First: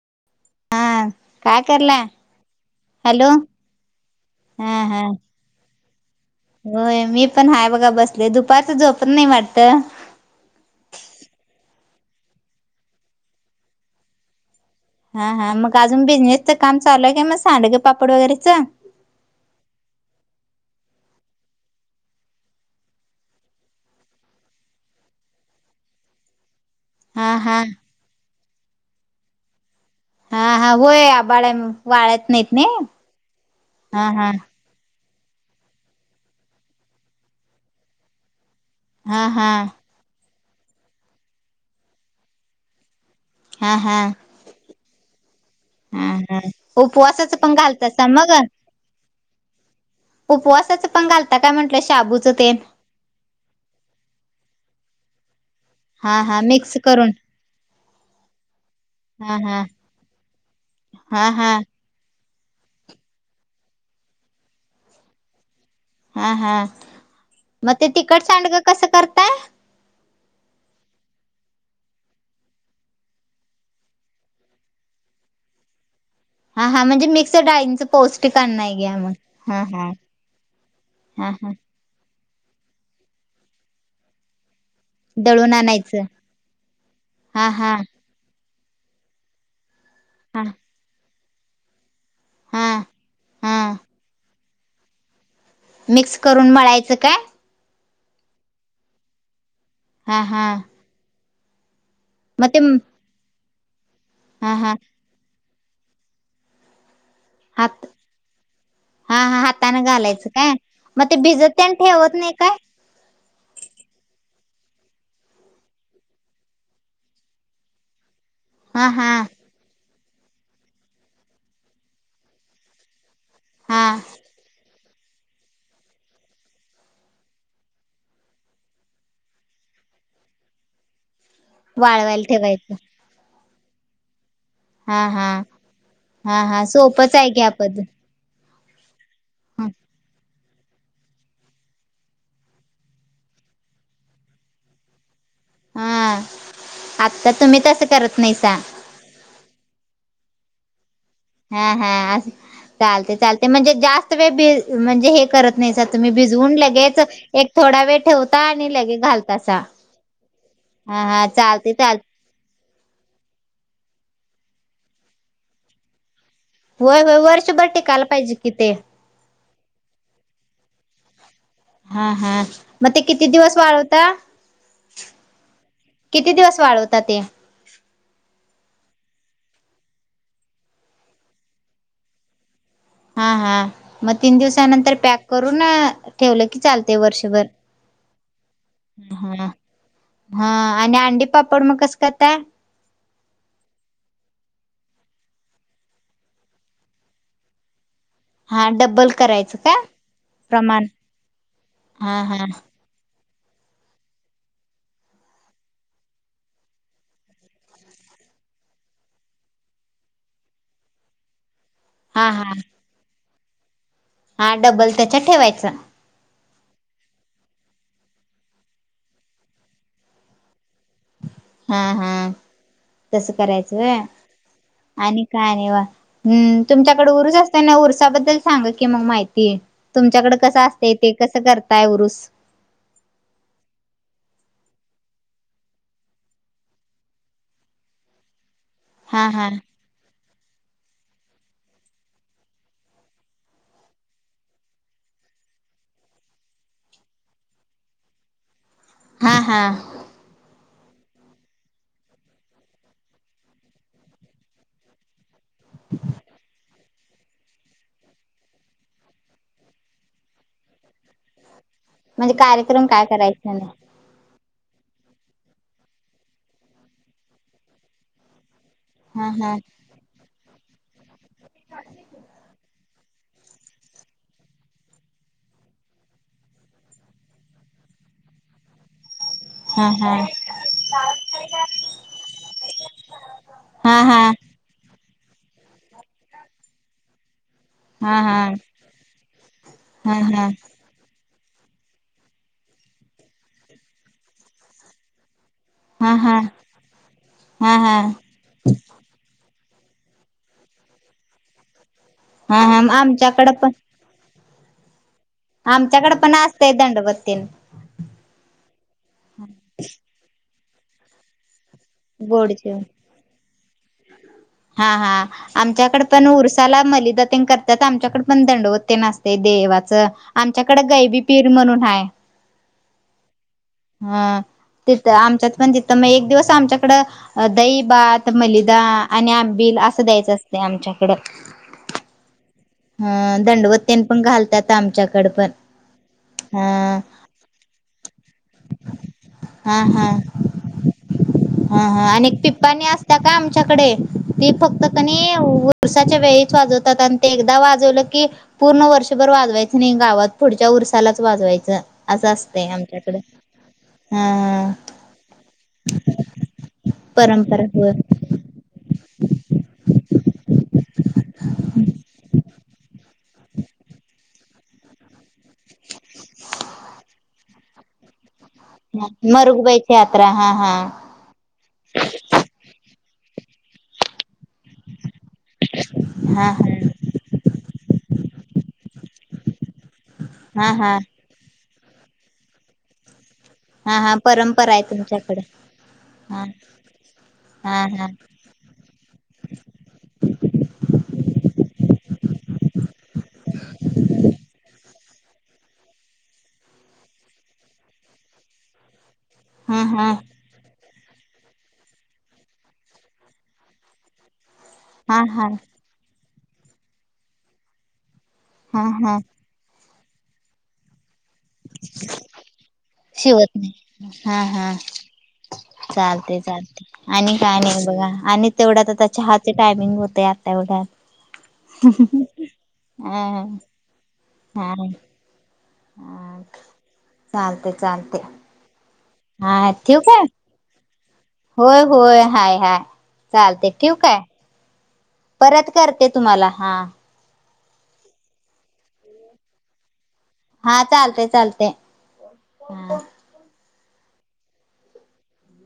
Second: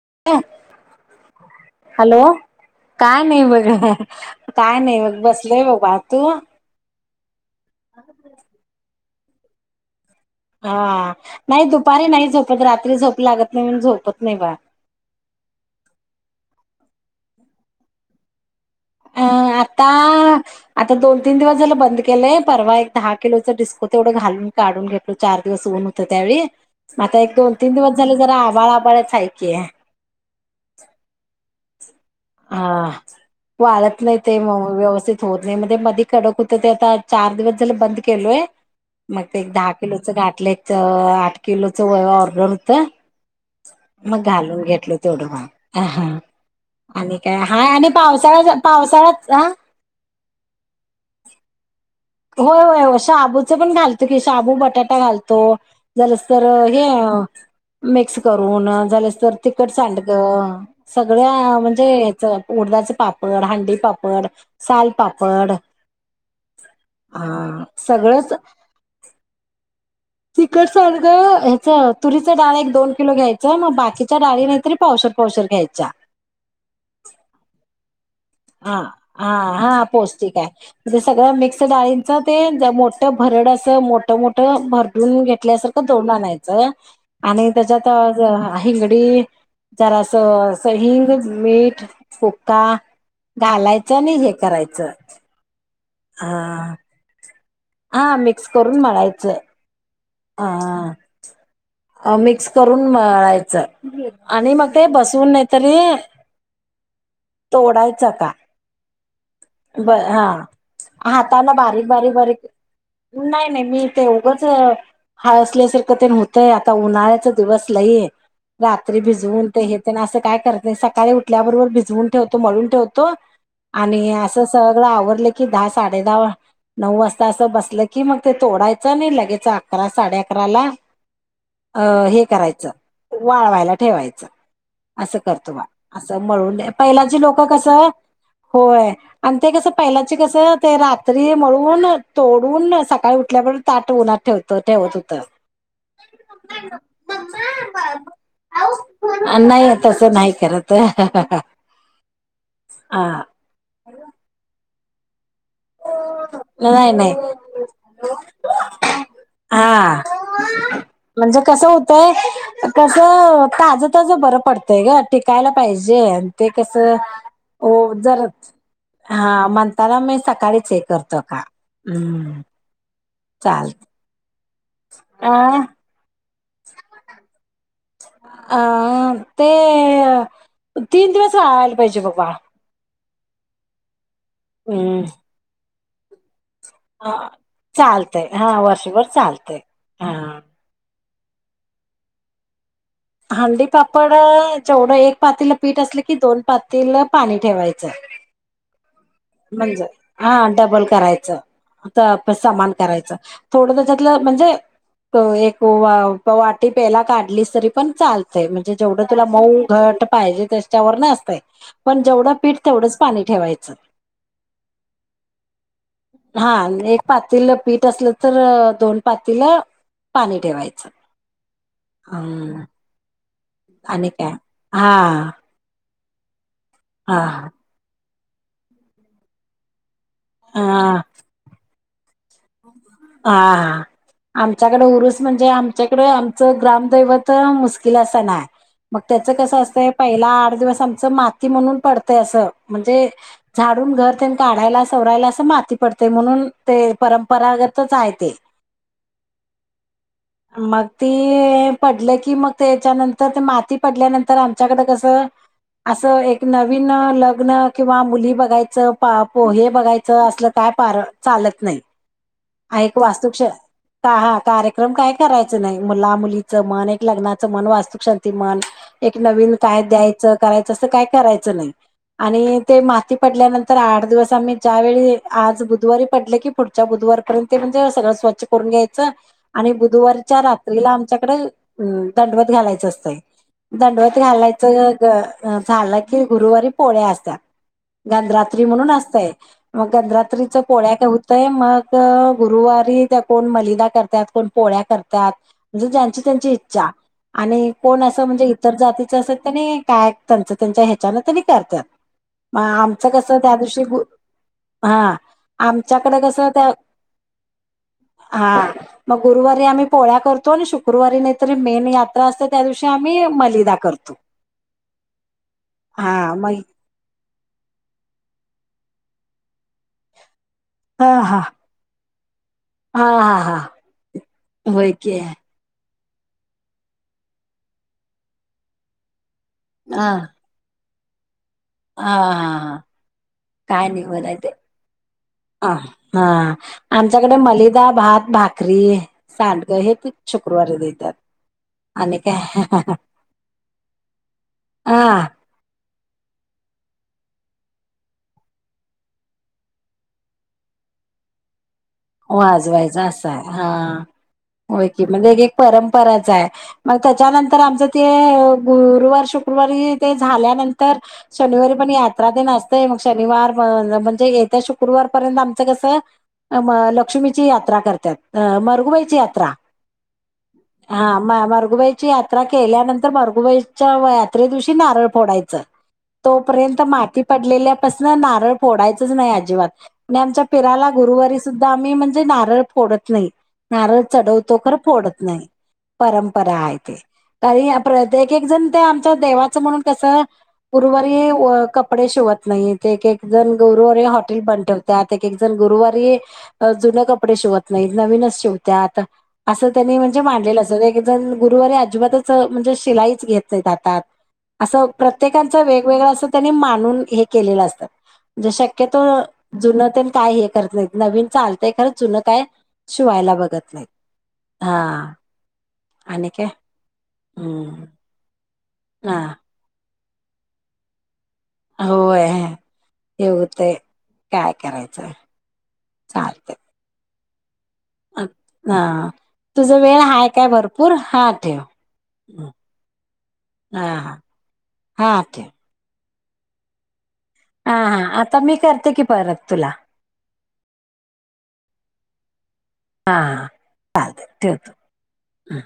[inaudible] हा काय करला हॅलो काय हॅलो नाही बघ हा काय नाही हा बग बसलेय बबा होय मी पण हाय बघा बसले दुपारचं झोपण नाही वाटत हा नाही दुपारी नाही झोपत रात्री झोप लागत नाही म्ह झोपत नाही बा हा हा मग अजून बिझनेसच काम चालू आहे का मग सांडग पापड वगैरेच अ. आता आता दोन तीन दिवस झालं बंद केलंय परवा एक दहा किलोच डिस्को तेवढं घालून. काढून घेतलो चार दिवस ऊन होतं त्यावेळी आता एक हा दोन हा तीन दिवस झाले जरा आबाळ आबाळच आहेकय. हा हा होय आ आबाळ वाळत नाहीत नाही हा वाळत हा नाही हा ते मग व्यवस्थित होत नाही मध्ये मध्ये कडक होतं ते आता चार दिवस झा बंद केलोय मग हा ते हा दहा किलोच गाठल्याच आठ किलोच व ऑर्डर होत. हा हा मग घालून घेतल तेवढं हा मा. हा आणि काय उपवासाच पण हाय आणि घालतासा मग पावसाळा्या पावसाळाच हा. उपवासाचं पण घालता काय म्हंटलं शाबूचं तेन होय होय शाबूच पण घालतो की शाबू बटाटा घालतो हा जरस हा तर मिक्स हे करून मिक्स करून झालेस तर हा हा तिखट सांडग हा सगळ्या हा म्हणजे याच उडदाचे पापड हांडीपापड सालपापड हा हा मग ते तिखट सगळंच सांडगं कसं करताय? तिखट सांडगं, ह्याचं, तुरीच दाळ एक -दोन किलो घ्यायचं. मग बाकीच्या दाळी नाहीतर पावशे पावशेर घ्यायचा हा हा म्हणजे मिक्स डाळींचं पौष्टिक अन्न आहे हा घ्या मग हा हा पौष्टिक आहे जसं हा सगळं हा मिक्स डाळी च ते मोठं भरडं असं मोठं-मोठं भरडून दळून घेतल्यासारखं आणायचं दळून आणयचं हा आणि हा त्याच्यात हिंगडी जरासं हा असं हिंग मीठ बुक्का हा हा घालायचं नी हे करायचं मिक्स करून हा मळायचं काय? हा मिक्स करून मळायचं हा हा अह मग मिक्स ते करून मळायचं आणि हा मग हा ते बसवून तरी, हात तोडायचा का? हा हा हातानं बरं हा, घालायचं काय मग ते भिजत हातानं त्यान ठेवत नाही बारीक-बारीक-बारीक काय नाही-नाही. मी इथे उभं तर, आळसल्यासारखं तेन होतंय... आता उन्हाळ्याचं दिवस लई हा रात्री हा भिजवून ते हेन ते असं काय करत नाही, सकाळी उठल्याबरोबर भिजवून ठेवतो, मळून ठेवतो हा आणि असं सग सगळं आवरलं की दहा साडेदहा नऊ वाजता असं बसलं की मग ते तोडायचं नी लगेच अकरा साडे अकराला अं वाळवायला हे करायचं ठेवायचं वाळवायला ठेवायचं. हा असं हा करतो बघ असं हा मळून हा पहिल्या सोपंच जी आहे लोकं घ्या पद कसं होय आणि ते कसं पहिलाचे कसं तर ते रात्री मळून, तोडून सकाळी उठल्याबरोबर ताट उन्हात ठेवता त ठेवत होतं हा आता तुम्ही तसं करत नाहीसा [unintelligible] अन.... नाही, तसं नाही खरं तरं हा हा असं चालतंय हा चालतंय म्हणजे जास्त वेळ भी म्हणजे हे करत नाहीसा तुम्ही भिजवून नाही लगेच नाही. एक थोडा वेळ ठेवता आणि लगेच घालतासा हा हा हा म्हणजे कसं चालते चाल होतंय तसं... ताजं-ताजं बरं पडतंय गं, टिकायला पाहिजे ते कसं होय होय वर्षभर हो टिकायला पाहिजे कि जराच ते हा म्हणताना मी सकाळी चेक करतो का? हा हा हम्म मग ते किती दिवस वाळवता? अं.. म.. किती दिवस वाळवता ते? अं ते तीन दिवस वाळायला पाहिजे बग बाळा. हां-हां म तीन दिवसानंतर हम्म पॅक करून ठेवले चालतंय हा, वर्षभर. चालतंय हा वर्षभर चालतंय हा हां आणि अंडि पापड मग कसं कताय? हंडी पापड जेवढं एक पातीलं पीठ असलं की दोन पातीलं पाणी ठेवायचं. हां डबल म्हणज, हां डबल करायचं, त हा आता हा समान करायचं. थोडं त्याच्यातलं म्हणजे त एक वा पवाटी पेला काढलीस तरी पण चालतंय, म्हणजे जेवढं तुला मऊ घट् ट पाहिजे त्याच्यावरनं असतंय. पण जेवढं पीठ तेवढंच पाणी ठेवायचं. हां डबल त्याच्या ठेवायचं. हां, एक पातीलं पीठ असलं तर दोन पातीलं पाणी ठेवायचं. हम्-हम् हम्म तसं करायचं व्हय? आणि काय हा आणि काय निवां? हम् तुमच्याकडे हा उरुस असतंय नव उरसाबद्दल सांगा की मग माहिती. तुमच्याकडं कसं असतंय ते कसं करताय उरुस? हां-हां आमच्याकडे उरूस म्हणजे आमच्याकडं आमचं ग्रामदैवत मुस्किला सन आय. मग हा त्याचं हा कसं असतंय पहिला दिवस माती म्हणून पडतंय असं, म्हणजे झाडून घर तेन काढायला सवरायला अस माती पडतंय म्हणून ते परंपरागतच आहे ते. हां-हां मग ती पडलं की मग त्याच्यानंतर ते माती पडल्यानंतर आमच्याकडे कसं असं एक नवीन लग्न किंवा मुली बघायचं, पा पोहे बघायचं असलं काय तारक चालत नाही. म्हणजे कार्यक्रम आहेक काय वास्तुश करायचा नाही ताहा कार्यक्रम काय करायचं नाही मुला मुलीनच म्हण एक लग्नाचं म्हण वास्तुकशांती म्हण एक हा नवीन हा काय द्यायचं काय करायचं नाही आणि ते माती पडल्यानंतर आठ दिवस आम्ही ज्यावेळी आज बुधवारी पडलं की पुढच्या बुधवारपर्यंत ते म्हणजे सगळं स्वच्छ करून घ्यायचं आणि हा हा बुधवारच्या रात्रीला आमच्याकड अ दंडवत घालायचं असतंय हा दंडवत हा घालायचं झालं की गुरुवारी पोळ्या असतात हा हा गधरात्री म्हणून असतय मग हा हा गधरात्रीच पोळ्या करतंय मग गुरुवारी त्या कोण मलिदा करत्यात कोण पोळ्या करत्यात म्हणजे हा हा ज्यांची त्यांची हा इच्छा आणि हा कोण असं म्हणजे इतर जातीच असं त्यांनी काय त्यांच त्यांच्या ह्याच्यान त्यांनी करतात म हा हा आमचं कस आमच्याकडं त्या पण दिवशी हा आ आमच्याकडे पण कसं आता असतंय दंडवत तेन हा गुरुवारी आम्ही मग पोळ्या करतो करतो आणि शुक्रवारी नाहीतरी मेन यात्रा असते गोड त्या जेवण दिवशी आम्ही मलिदा करतो हा हा आमच्याकडे हा पण मग उरसाला मलिदा तेन करतात आमच्याकड पण दंडवत ते तेन असतंय देवाचं आमच्याकडे हा गैबी हा पीर म्हणून आहे हा हा हा हा होय तिथं की हा आमच्यात पण ति तर मग एक दिवस आमच्याकडं दही भात मलिदा आणि आबील आंबिल असं हा द्यायचं असतंय आमच्याकडं हा हा अ दंडवत काय तेन नाही पण बर आहे ते घालतात आमच्याकडं पण हा अ आमच्याकडे मलिदा मलिदा भात भाकरी सांडगं हा हेच की हा ते शुक्रवारी देतात हा हा आणि पिप्पानी असत्या काय आमच्याकडे ती फक्त हा कनी व उसाच्या वेळीच वाजवतात आणि ते एकदम एकदा वाजवलं की पूर्ण वर्षभर वाजवायचं नाही गावात पुढच्या वर्षलाच वाजवायचं असं हो असतंय वाजवायच आमच्याकडे असंय हा हा हा हो की म्हणजे एक एक परंपराच आहे मग त्याच्यानंतर परंपरा आमच होय ते गुरुवार श फेब्रुवारी ते झाल्यानंतर शनिवारी पण या यात्रा असतं मग शनिवार म्हणजे येत्या शुक्रवारपर्यंत आमच कस लक्ष्मीची यात्रा करतात मरघुबाईची यात्रा मरुगबाईची यात्रा हा हा म मरगुबाईची यात्रा केल्यानंतर भगुबाईच्या यात्रे दिवशी नारळ फोडायच हा तोपर्यंत हा माती पडलेल्या नारळ फोडायच नाही अजिबात आणि आमच्या पीर हा हा गुरुवारी सुद्धा आम्ही म्हणजे नारळ फोडत नाही हा नारळ हा चढवतो परंपरा खरं आहे फोडत तुमच्याकडे नाही हा परंपरा आहे ते काही हा हा प्रत्य एक जण ते आमच्या देवाचं म्हणून कस गुरुवारी कपडे शिव त नाही एक एक जण गुरुवारी हे हॉटेल बंद ठेवतात ता एक एक जण गुरुवारी जुने कपडे शिवत नाही नवीनच शिवते आता असं हा त्यांनी हा म्हणजे मांडलेलं अस नाही पण गुरुवारी अजिबातच म्हणजे शिलाईच घेत नाही हातात असं हा हा प्रत्येकांच वेगवेगळं असं त्यांनी मानून हे केलेलं असतात हा शक्यतो हा जुन तेल काय हे करत नाही नवीन चालतंय खरंच जुनं काय शिवायला शिवत बघत नाहीत. नाही हा हा आणि चालते काय चालते आणि काय नाही हम्म बघा आणि तेवढा तर त्या हा चहाचे टायमिंग होत ते आता एवढ्या होय येग ते काय हा करायचं चालते चालते अ ह तुझ हा वेळ ठेवू हा काय भरपूर हा ठेव. होय होय हाय हाय चालते हा ठेऊ हा काय हा ठेव परत करते तुम्हाला हा हा हा आता मी करते की परत तुला हा चालते चालतंय. हा चालेल ठेवते हम्म